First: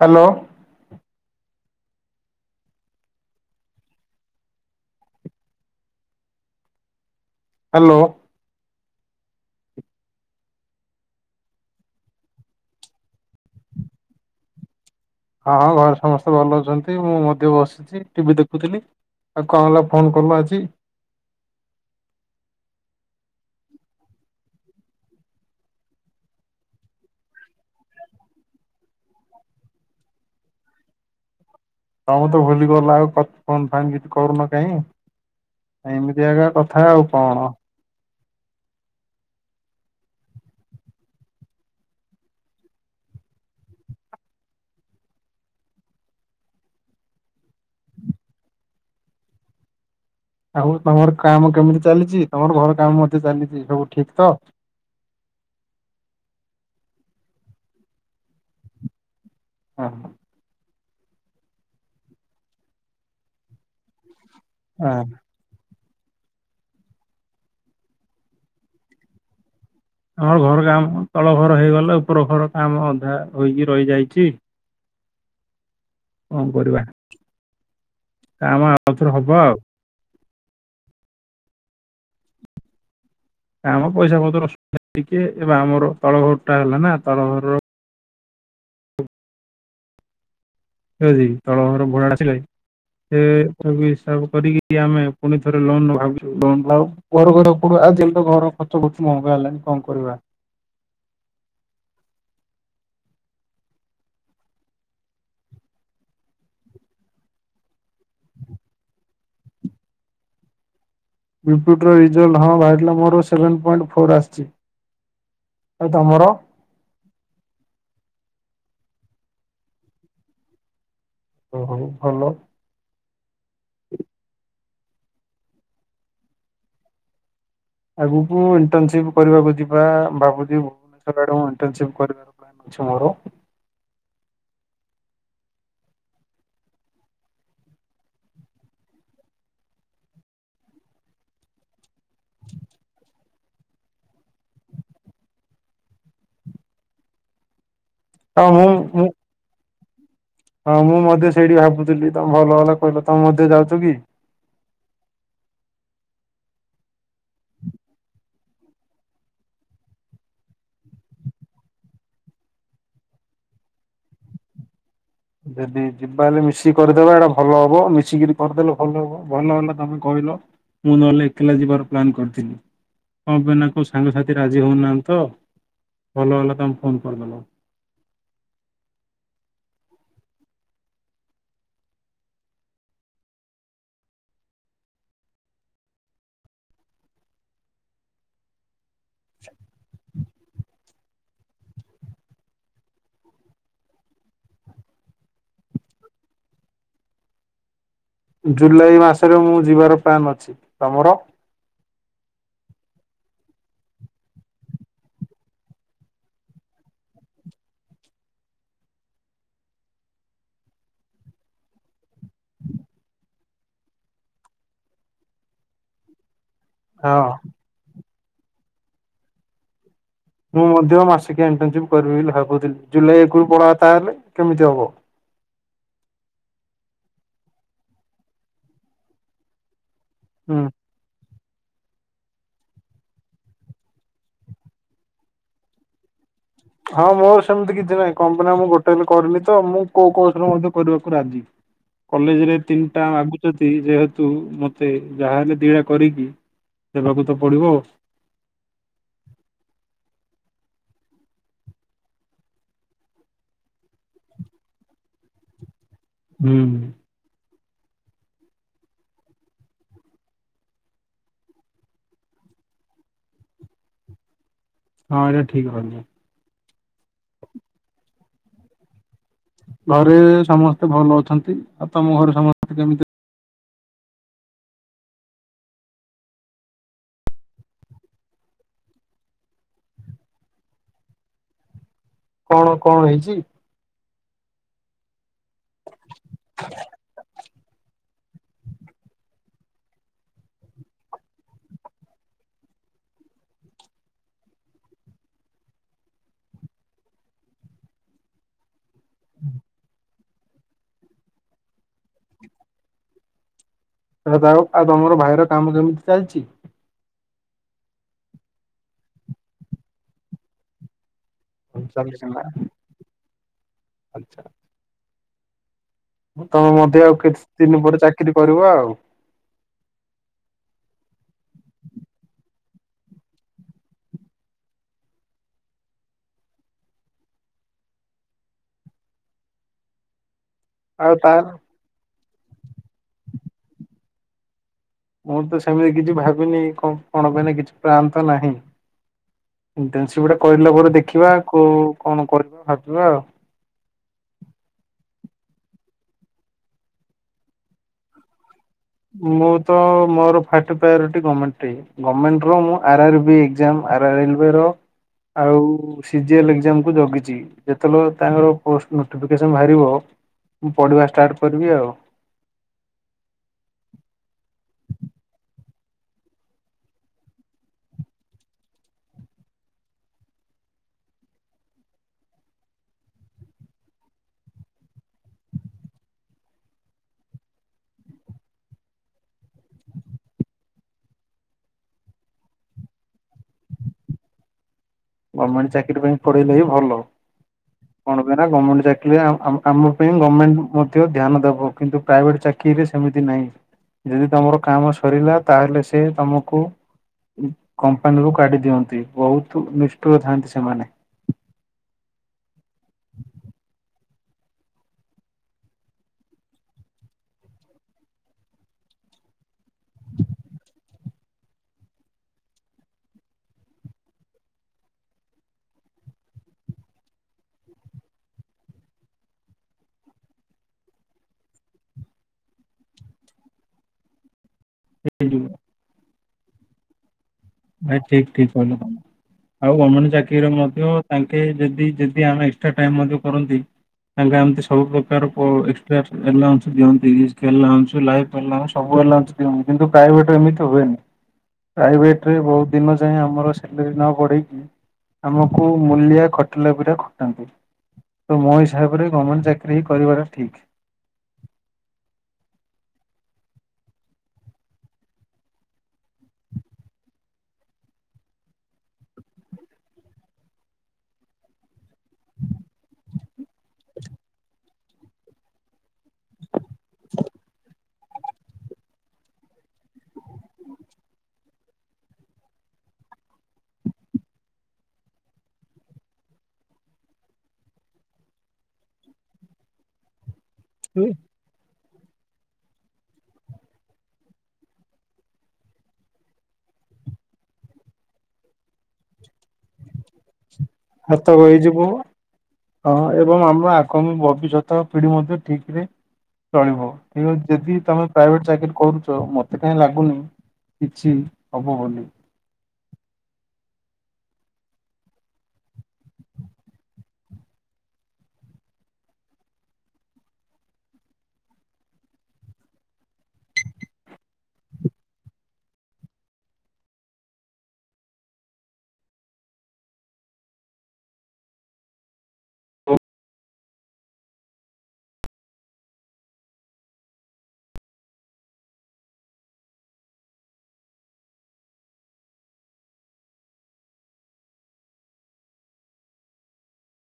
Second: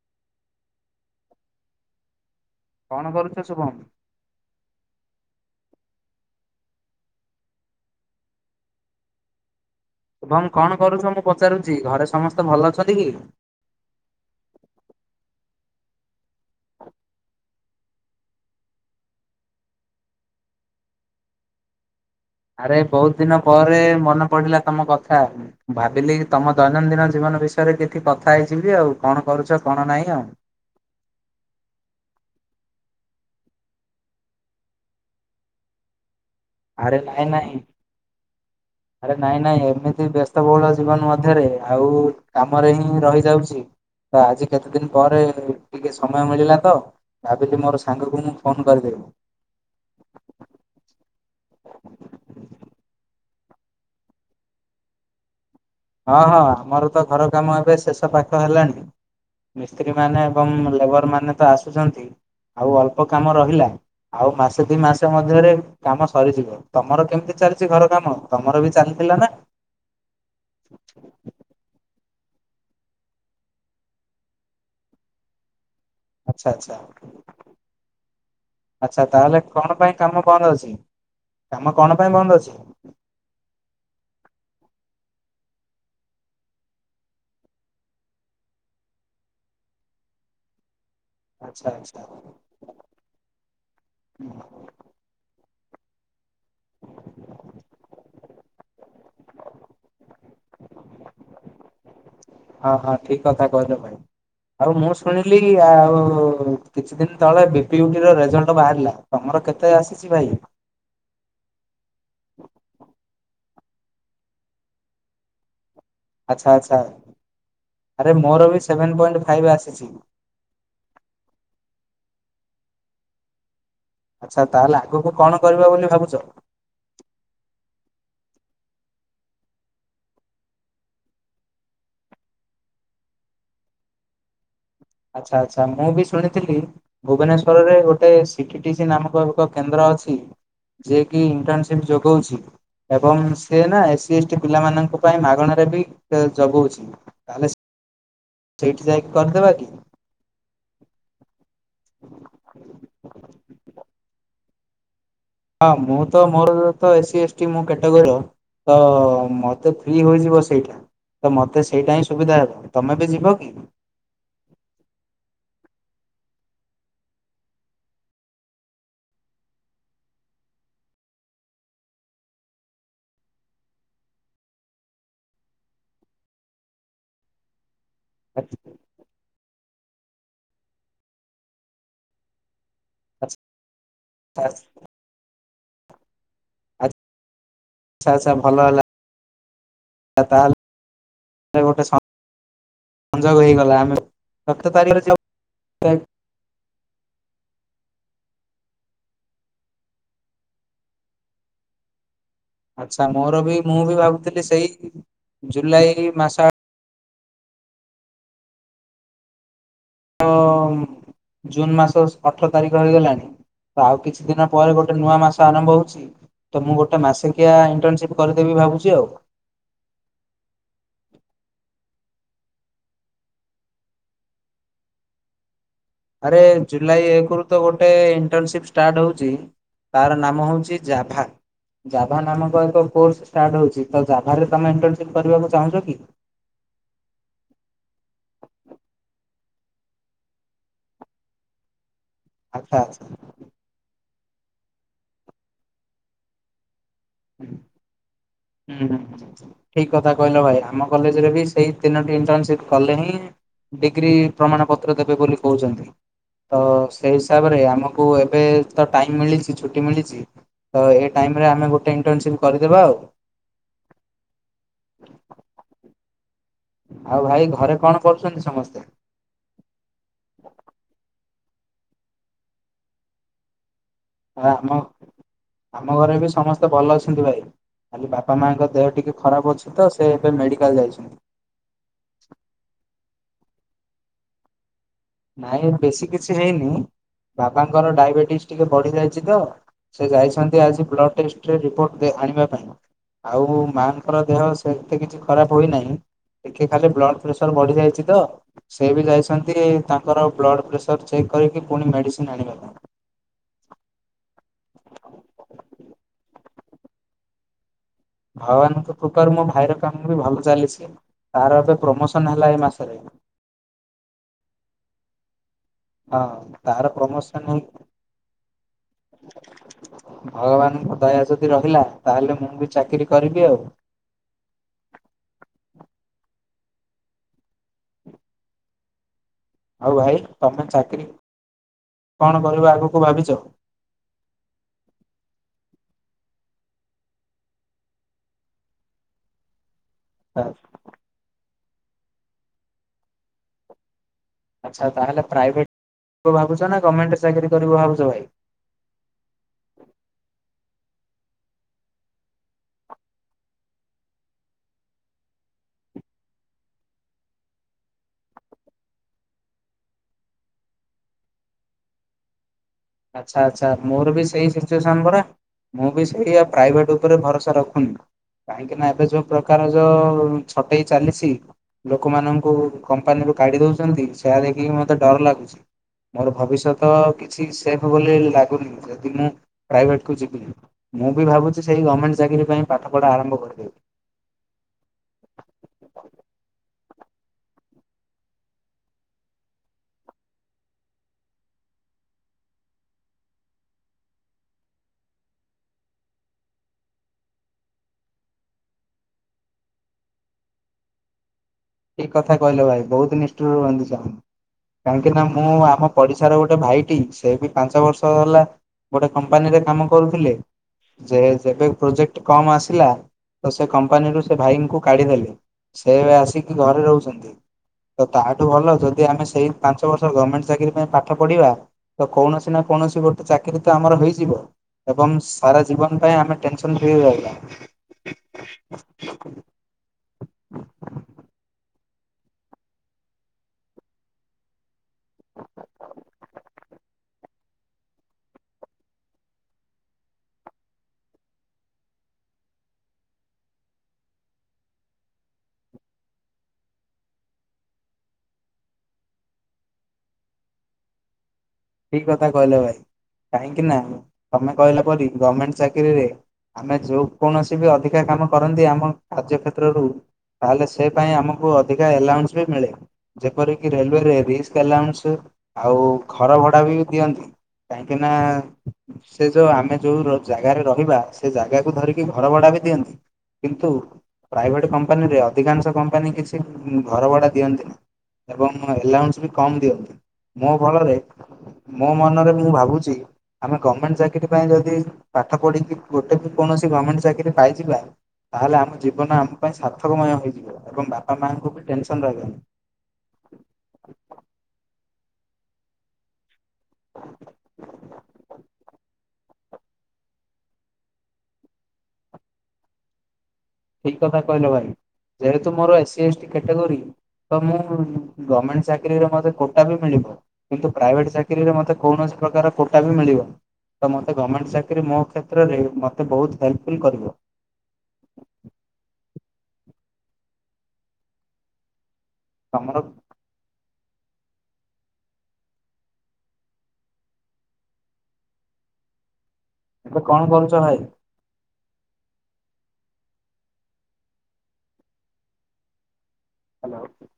Hello. କଣ କରୁଛ Shubham? Hello. କଣ କରୁଛ ମୁଁ ପଚାରୁଛି ଘରେ ସମସ୍ତେ ଭଲ ଅଛନ୍ତି କି? ହଁ ହଁ ଘରେ ସମସ୍ତେ ଭଲ ଅଛନ୍ତି ମୁଁ ମଧ୍ୟ ବସିଛି ଟିଭିି ଦେଖୁଥିଲି। ଆଉ କଣ ହେଲା ଫୋନ କଲ ଆଜି? ଆରେ ବହୁତ ଦୀନ ପରେ ମନେ ପଡିଲା ତମ କଥା। ଭାବିଲି ତମ ଦୈନନ୍ଦିନ ଜୀବନ ବିଷୟରେ କିଛି କଥା ହେଇଯିବି ଆଉ କଣ କରୁଛ କଣ ନାହିଁ ଆଉ। ତମେ ତ ଭୁଲି ଗଲା ଆଉ ଫୋନ ଫାନ୍ କିଛି କରୁନ କାହିଁ ଏମିତି ଏକା କଥା ଆରେ ଆଉ ନାହିଁ କଣ ନାହିଁ। ଆରେ ନାହିଁ ନାହିଁ ଏମିତି ବ୍ୟସ୍ତ ବହୁଳ ଜୀବନ ମଧ୍ୟରେ ଆଉ କାମରେ ହିଁ ରହିଯାଉଛି। ତ ଆଜି କେତେ ଦୀନ ପରେ ଟିକେ ସମୟ ମିଳିଲା ତ। ଭାବିଲି ମୋର ସାଙ୍ଗକୁ ମୁଁ ଫୋନ୍ କରିଦେବି। ଆଉ ତମର କାମ କେମିତି ଚାଲିଛି ତମର ଘର କାମ ମଧ୍ୟ ଚାଲିଛି ସବୁ ଠିକ ତ? ହଁ ହଁ ଆମର ତ ଘର କାମ ଏବେ ଶେଷ ପାଖ ହେଲାଣି ମିସ୍ତ୍ରୀ ହଁ। ମାନେ କମ ଲେବର ମାନେ ତ ଆସିଛନ୍ତି ଆଉ ଅଳ୍ପ କାମ ରହିଲା ଆଉ ମା ଦି ମାସ ମଧ୍ୟରେ କାମ ସରିଯିବ ତମର କେମିତି ଚାଲିଛି ଘର କାମ ତମର ବି ଚାଲିଥିଲା ନା? ଆମର ଘର କାମ ତଳ ଘର ହେଇଗଲେ ଉପର ଘର କାମ ଅଧା ହୋଇକି ରହିଯାଇଛି। କଣ ଆଚ୍ଛା ଆଚ୍ଛା କରିବା କାମ ଆଚ୍ଛା ଆଉଥରେ ହବ ତାହେଲେ ଆଉ କଣ ପାଇଁ କାମ ବନ୍ଦ ଅଛି କାମ କଣ ପାଇଁ ବନ୍ଦ ଅଛି? ଆମ ପଇସା ପତ୍ର ଟିକେ ଏବେ ଆମର ତଳ ଘର ଟା ହେଲା ନା ତଳ ଘରର ଆଚ୍ଛା ତଳର ଆଚ୍ଛା ଭୁଟା ଥିଲା ସେ ତା ହିସାବ କରିକି କିଏ ଆମେ ଫୁଣି ଥରେ ଲୋନ ନେବୁ ଭାବିଛୁ ଲୋନଉ ଘର ଘର ପଡୁ ଆଉ ଯେମିତି ଘର ଖର୍ଚ୍ଚ ବହୁତ ମଙ୍ଗା ହେଲାଣି କଣ କରିବା। ହଁ ହଁ ଠିକ କଥା କହିଲ ଭାଇ। ଆଉ ମୁଁ ଶୁଣିଲି ଆଉ କିଛି ଦିନ ତଳେ ବିପିୟଟି ର ରେଜଲ୍ଟ ବାହାରିଲା। ତମର କେତେ ଆସିଛି ଭାଇ? ରିପ୍ୟୁଟର ରିଜଲ୍ଟ ହଁ ବାହାରିଲା ମୋର ସେଭେନ୍ ପଏଣ୍ଟ ଫୋର୍ ଆସିଛି। ଆଉ ତମର? ଆଚ୍ଛା ଆଚ୍ଛା ଆରେ ମୋର ବି ସେଭେନ୍ ପଏଣ୍ଟ ଫାଇଭ୍ ଆସିଛି। ହୋଉ ଭଲ। ହଁ ଆଚ୍ଛା ତାହେଲେ ଆଗକୁ କଣ କରିବ ବୋଲି ଭାବୁଛ? ଆଗକୁ ଇଣ୍ଟର୍ନସିପ୍ କରିବାକୁ ଯିବା ଭାବୁଛି ଭୁବନେଶ୍ୱର ଆଡକୁ ଇଣ୍ଟସି କରିବାର। ମର ଆଚ୍ଛା ଆଚ୍ଛା ମୁଁ ବି ଶୁଣିଥିଲି। ଭୁବନେଶ୍ଵରରେ ଗୋଟେ ସି ଟି ସି ନାମକ ଏକ କେନ୍ଦ୍ର ଅଛି। ଯିଏ କି ଇଣ୍ଟର୍ନସିପ ଯୋଗଉଛି ଏବଂ ସେ ନା ଏସ ସ ଟି ଟି ପିଲାମାନଙ୍କ ପାଇଁ ମାଗଣାାରେ ବି ଜଗଉଛି ତାହେଲେ। ଆଉ ମୁଁ ସେଇଠି ମୁଁ ଯାଇକି କରିଦବା କି? ହଁ ମୁଁ ମଧ୍ୟ ସେଇଠି ଭାବୁଥିଲି ତମେ ଭଲ ହେଲା କହିଲ ତମେ ମଧ୍ୟ ଯାଉଛ କି? ହଁ ମୁଁ ତ ମୋର ତ ଏସ୍ ସି ଏସ୍ ଟି ମୋ କ୍ୟାଟାଗୋରୀର। ତ ମତେ ଫ୍ରି ହୋଇଯିବ ସେଇଟୁ। ତ ମତେ ସେଇଟା ହିଁ ସୁବିଧା ହେବନି ତମେ ବି ଯିବ କି? ଯଦି ଯିବା ହେଲେ ମିଶିକି କରିଦବା ଏଇଟା ଭଲ ହବ ମିଶିକିରି କରିଦେଲେ ଭଲ ହବ ଭଲ ହେଲେ ତମେ କହିଲ। ମୁଁ ନହେଲେ ଏକଲା ଯିବାର ପ୍ଲାନ୍ କରିଥିଲି। କଣ ବିନା କୋଉ ସାଙ୍ଗସାଥି ରାଜି ହଉନାହାନ୍ତି ତ ଭଲ ହେଲା ତମେ ଫୋନ କରିଦେଲ। ଆଚ୍ଛ। ଆଛା ଆଚ। ଆ ଆଚ୍ଛା ଆଚ୍ଛା ଭଲ ହେଲା ତାହଲେ ଗୋଟେ ସଂଯୋଗ ହେଇଗଲା ଆମେ ସପ୍ତ ତାରିଖ [unintelligible] ଜୁଲାଇ ମାସରେ ମୁଁ ଯିବାର ପ୍ଲାନ୍ ଅଛି ତମର। ଆଚ୍ଛା ମୋର ବି ମୁଁ ବି ଭାବୁଥିଲି ସେଇ ଜୁଲାଇ ମାସ। ତ ଜୁନ୍ ମାସ ଅଠର ତାରିଖ ହେଇଗଲାଣି। ତ ଆଉ କିଛି ଦିନ ପରେ ଗୋଟେ ନୂଆ ମାସ ଆରମ୍ଭ ହଉଛି। ତ ମୁଁ ଗୋଟେ ହଁ ମାସିକିଆ ଇଣ୍ଟରନସିପ୍ କରିଦେବି ଭାବୁଛି ଆଉ। ମୁଁ ମଧ୍ୟ ମାସିକଆ ଇଣ୍ଟରନସିପ କରିବି ବୋଲି ଭାବୁଥିଲି ଜୁଲାଇ ଏକରୁ ପଳେଇବା ତାହେଲେ କେମିତି ହବ। ଆରେ ଜୁଲାଇ ଏକ ରୁ ତ ଗୋଟେ ଇଣ୍ଟରନସିପ ଷ୍ଟାର୍ଟ ହଉଛି ତାର ନାମ ହୁଁ ହଉଛି। ଯାଭା। ଜାଭା ନାମକ ଏକ କୋର୍ସ ଷ୍ଟାର୍ଟ ହଉଛି ତ ଜାଭା ରେ ତମେ ଇଣ୍ଟର୍ନସିପ୍ କରିବାକୁ ଚାହୁଁଛ କି। ହଁ ମୋର ସେମିତି କିଛି ନାହିଁ କମ୍ପାନି ଆମ କୁ ଗୋଟେ ହେଲେ କରିଲେତ ତ ମୁଁ କୋଉ କୋଉ କୋଉ ଥିରେ ମଧ୍ୟ କରିବାକୁ ରାଜି। କଲେଜ ରେ ଆଚ୍ଛା ତିନିଟା ଆଚ୍ଛା। ମାଗୁଛନ୍ତି ଯେହେତୁ ମତେ ଯାହା ହେଲେ ଦିଟା କରିକି। ଦେବାକୁ ତ ପଡିବ। ହୁଁ ହୁଁ ହୁଁ ଠିକ କଥା କହିଲ ଭାଇ ଆମ କଲେଜରେ ବି ସେଇ ତିନୋଟି ଇଣ୍ଟରନସିପ କଲେ ହିଁ। ଡିଗ୍ରୀ ପ୍ରମାଣ ପତ୍ର ଦେବେ ବୋଲି କହୁଛନ୍ତି ତ। ସେଇ ହିସାବରେ ଆମକୁ ଏବେ ତ ଟାଇମ ମିଳିଛି ଛୁଟି ମିଳିଛି। ତ ଏଇ ଟାଇମ ରେ ଆମେ ଗୋଟେ ଇଣ୍ଟର୍ନସିପ୍ କରିଦେବା ଆଉ। ହଁ ଏଇଟା ଠିକ୍ ରହିଛି। ଆଉ ଭାଇ ଘରେ କଣ କରୁଛନ୍ତି ସମସ୍ତେ। ଘରେ ସମସ୍ତେ ଭଲ ଅଛନ୍ତି ଆଉ ତମ ଘରେ ସମସ୍ତେ କେମିତି? ଆମ ଆମ ଘରେ ବି ସମସ୍ତେ ଭଲ ଅଛନ୍ତି ଭାଇ। ଖାଲି ବାପା ମାଙ୍କ ଦେହ ଟିକେ ଖରାପ ଅଛି ତ ସେ ଏବେ ମେଡ଼ିକାଲ ଯାଇଛନ୍ତି। କଣ କଁ ହେଇଛି। ନାଇଁ ବେଶୀ କିଛି ହେଇନି ବାବାଙ୍କ ର ଡାଇବେଟିସ ଟିକେ ବଢି ଯାଇଛି ତ। ସେ ଯାଇଛନ୍ତି ଆଜି ବ୍ଲଡ ଟେଷ୍ଟରେ ରିପୋର୍ଟ ଆଣିବା ପାଇଁ। ଆଉ ମାଆଙ୍କର ଦେହ ସେତେ କିଛି ଖରାପ ହୋଇନାହିଁ। ଟିକେ ଖାଲି ବ୍ଲଡ ପ୍ରେସର ବଢିଯାଇଛି ତ।। ସେ ବି ଯାଇଛନ୍ତି ତାଙ୍କର ବ୍ଲଡ଼ ପ୍ରେସର ଚେକ୍ କରିକି ପୁଣି ମେଡ଼ିସିନ ଆଣିବା ପାଇଁ। ହେ ଆଉ ତମର ଭାଇର କାମ କେମିତି ଚାଲିଛି। ଭଗବାନଙ୍କ କୃପାରୁ ମୋ ଭାଇର କାମ ବି ଭଲ ଚାଲିଛି ତାର ଏବେ ଚାଲିଛି ପ୍ରମୋସନ ନା ହେଲା ଏ ମାସରେ। ଆଚ୍ଛା। ହଁ ତମେ ତାର ମଧ୍ୟ ଆଉ ପ୍ରମୋସନ ହେଇ କିଛି ଦିନ ପରେ ଚାକିରି କରିବ ଆଉ। ଭଗବାନଙ୍କ ଦୟା ଯଦି ରହିଲା ତାହେଲେ ମୁଁ ବି ଚାକିରି କରିବି ଆଉ। ଆଉ ଭାଇ ତମେ ଚା ଆଉ ତା କଣ କହିବ ଆଗକୁ ଭାବିଛ। ମୁଁ ତ ସେମିତି କିଛି ଭାବିନି କଁ କଣ ପାଇଁ ନା କିଛି ପ୍ଲାନ୍ ତ ନାହିଁ। ଇଣ୍ଟରନସିପ୍ ଟା କରିଲା ପରେ ଦେଖିବା କୋ କଣ କରିବା ଭାବିବା ଆଉ। ଆଚ୍ଛା ତାହେଲେ ପ୍ରାଇଭେଟ୍ ଭାବୁଛ ନା ଗଭର୍ଣ୍ଣମେଣ୍ଟ ଚାକିରି କରିବ ଭାବୁଛ ଭାଇ। ମୁଁ ତ ମୋର ଫାଟ ପ୍ରାୟୋରିଟି ଗମେଣ୍ଟ ଟି। ଗୋର୍ଣ୍ମେଣ୍ଟ ର ମୁଁ R R B exam R R B railway ର। ଆଉ ସି ଜି ଏ ଲ ଏକ୍ଜାମ କୁ ଜଗିଛି। ଯେତେବେଳେ ତାଙ୍କର ପୋଷ୍ଟ ନୋଟିଫିକେସନ ବାହାରିବ ମୁଁ ପଢିବା ଷ୍ଟାର୍ଟ କରିବି ଆଉ। ଆଚ୍ଛା ଆଛା ମୋର ବି ସେଇ ସିଚୁଏସନ ପରା। ମୁଁ ବି ସେଇଆ ପ୍ରାଇଭେଟ ଉପରେ ଭରସା ରଖୁନି। କାହିଁକି ନା ଏବେ ଯୋଉ ପ୍ରକାର ଯୋଉ ଛଟେଇ ଚାଲିଛି। ଲୋକମାନଙ୍କୁ କମ୍ପାନୀରୁ କାଢ଼ି ଦଉଛନ୍ତି ସେୟା ଦେଖିକି ମତେ ଡର ଲାଗୁଛି। ମୋର ଭବିଷ୍ୟତ କିଛି ସେଫ ବୋଲି ଲାଗୁନି ଯଦି ମୁଁ ପ୍ରାଇଭେଟ କୁ ଯିବି। ମୁଁ ବି ଭାବୁଛି ସେଇ ଗମେଣ୍ଟ ଚାକିରି ପାଇଁ ପାଠ ପଢ଼ା ଆରମ୍ଭ କରିଦେବି। ଗମେଣ୍ଟ ଚାକିରି ପାଇଁ ପ଼ଢ଼ିଲେ ହିଁ ଭଲ। କ ଣ ପାଇଁ ନା ଗମେଣ୍ଟ ଚାକିରି ଆ-ଆମ-ଆମ ପାଇଁ ଗମେଣ୍ଟ ମଧ୍ୟ ଧ୍ୟାନ ଦେବ କିନ୍ତୁ ପ୍ରାଇଭେଟ ଚା ରେ ସେମିତି ନାହିଁ ଯଦି ତମର କାମ ସରିଲା ତାହେଲେ ସେ ତମକୁ ଉଁ କମ୍ପାନୀରୁୁ କାଢି ଦିଅନ୍ତି ବହୁତ ନିଷ୍ଠୁର ଥାଆନ୍ତି ସେମାନେ। ଠିକ କଥା କହିଲ ଭାଇ ବହୁତ ନିଷ୍ଠୁର ହୁଅନ୍ତି ସେମାନେ କାହିଁକି ନା ମୁଁ ଆମ ପଡିଶାର ଗୋଟେ ଭାଇଟି ସେ ବି ପାଞ୍ଚ ବର୍ଷ ହେଲା ଗୋଟେ କମ୍ପାନୀରେ କାମ କରୁଥିଲେ। ଯେ ଯେବେ ପ୍ରୋଜେକ୍ଟ କମ୍ ଆସିଲା ତ ସେ କମ୍ପାନୀରୁୁ ସେ ଭାଇଙ୍କୁ କାଢିଦେଲେ। ସେ ଆସିକି ଘରେ ରହୁଛନ୍ତି। ତ ତାହାଠୁ ଭଲ ଯଦି ଆମେ ସେଇ ପାଞ୍ଚ ବର୍ଷ ଗମେଣ୍ଟ ଚାକିରୀ ପାଇଁ ପାଠ ପଢିବା। ତ କୌଣସି ନା କୌଣସି ଗୋଟେ ଚାକିରୀ ତ ଆମର ହେଇଯିବ। ଏବଂ ସାରା ଜୀବନ ପାଇଁ ଆମେ ଟେନସନ ଫ୍ରି ରେ ରହିବା। ଭାଇ ଠିକ ଠିକ କହିଲ ତମେ। ଆଉ ଗମେଣ୍ଟ ଚାକିରିର ମଧ୍ୟ ତାଙ୍କେ ଯଦି ଯଦି ଆମେ ଏକ୍ସଟ୍ରା ଟାଇମ ମଧ୍ୟ କରନ୍ତି ତାଙ୍କା ଏମତି ସବୁ ପ୍ରକାର ପ [unintelligible] ସବୁ ଅଲାନ୍ସ [unintelligible] କିନ୍ତୁ ପ୍ରାଇଭେଟ ଏମିତି ହୁଏନି ପ୍ରାଇଭେଟ ରେ ବହୁତ ଦିନ ଯାଏଁ ଆମର ସାଲେରୀ ନ ବଢେଇକି ଆମକୁ ମୂଲିଆ ଖଟିଲା ପରି ଖଟାନ୍ତି। ତ ମୋ ହିସାବରେ ଗମେଣ୍ଟ ଚାକିରି ହିଁ କରିବାଟା ଠିକ୍। ଠିକ କଥା କହିଲ ଭାଇ କାହିଁକି ନା ତମେ କହିଲା ପରି ଗମେଣ୍ଟ ଚାକିରିରେ ଆମେ ଯୋଉ କୌଣସି ବି ଅଧିକା କାମ କରନ୍ତି ଆମ କାର୍ଯ୍ୟ କ୍ଷେତ୍ରରୁ ତାହେଲେ ସେ ପାଇଁ ଆମକୁ ଅଧିକା ଏଲାଉନ୍ସ ବି ମିଳେ। ଯେପରିକି ରେଲୱେରେ ରିସ୍କ ଏଲାଉଁଶ ଆଉ ଘର ଭଡା ବି ଦିଅନ୍ତି କାହିଁ ନା ସେ ଯଉ ଆମେ ଯୋଉ ର ଜାଗାରେ ରହିବା ସେ ଜାଗାକୁ ଧରିକି ଘର ଭଡା ବି ଦିଅନ୍ତି। କିନ୍ତୁ ପ୍ରାଇଭେଟ କମ୍ପାନୀରେ ଅଧିକାଂଶ କମ୍ପାନୀ କିଛି ଉଁ ଘର ଭଡା ଦିଅନ୍ତିନି। ଏବଂ ଏଲାଉନ୍ସ ବି କମ ଦିଅନ୍ତି ମୋ ଭଲରେ ମୋ ମନରେ ବି ମୁଁ ଭାବୁଛି ଆମେ ଗମେଣ୍ଟ ଚାକିରି ପାଇଁ ଯଦି ପାଠ ପଢ଼ିକି ଗୋଟେ ବି କୌଣସି ଗମେଣ୍ଟ ଚାକିରି ପାଇଯିବା ତାହେଲେ ଆମ ଜୀବନ ଆମ ପାଇଁ ସାର୍ଥକମୟ ହେଇଯିବ ଏବଂ ବାପା ସତକ ମାଙ୍କୁ ବି ହେଇଯିବ ଟେନସନ ରହିବନି। ହଁ ଏବଂ ଆମର ଆଗାମୀ ଭବିଷ୍ୟତ ପିଢ଼ି ମଧ୍ୟ ଠିକରେ ଚଳିବ ଯଦି ତମେ ପ୍ରାଇଭେଟ ଚାକିରୀ କରୁଛ ମତ ମତେ କାଇଁ ଲାଗୁନି କିଛି ହବ ବୋଲି। ଠିକ କଥା କହିଲେ ଭାଇ ଯେହେତୁ ମୋର ଏସି ଏସ୍ଟି କାଟଗାରୀ ତ ମୁଁ ଗର୍ମେଣ୍ଟ ଚାକିରୀରେ ମତେ କୋଟା ବି ମିଳିବ କିନ୍ତୁ ପ୍ରାଇଭେଟ ଚାକିରିରେ ମତେ କୌଣସି ପ୍ରକାର କୋଟା ବି ମିଳିବନି। ତ ମତେ ଗମେଣ୍ଟ ଚାକିରି ମୋ କ୍ଷେତ୍ରରେ ମତେ ବହୁତ ହେଲ୍ପଫୁଲ୍ କରିବ। ତମର ଏବେ କଣ କରୁଛ ଭାଇ? ହ୍ୟାଲୋ।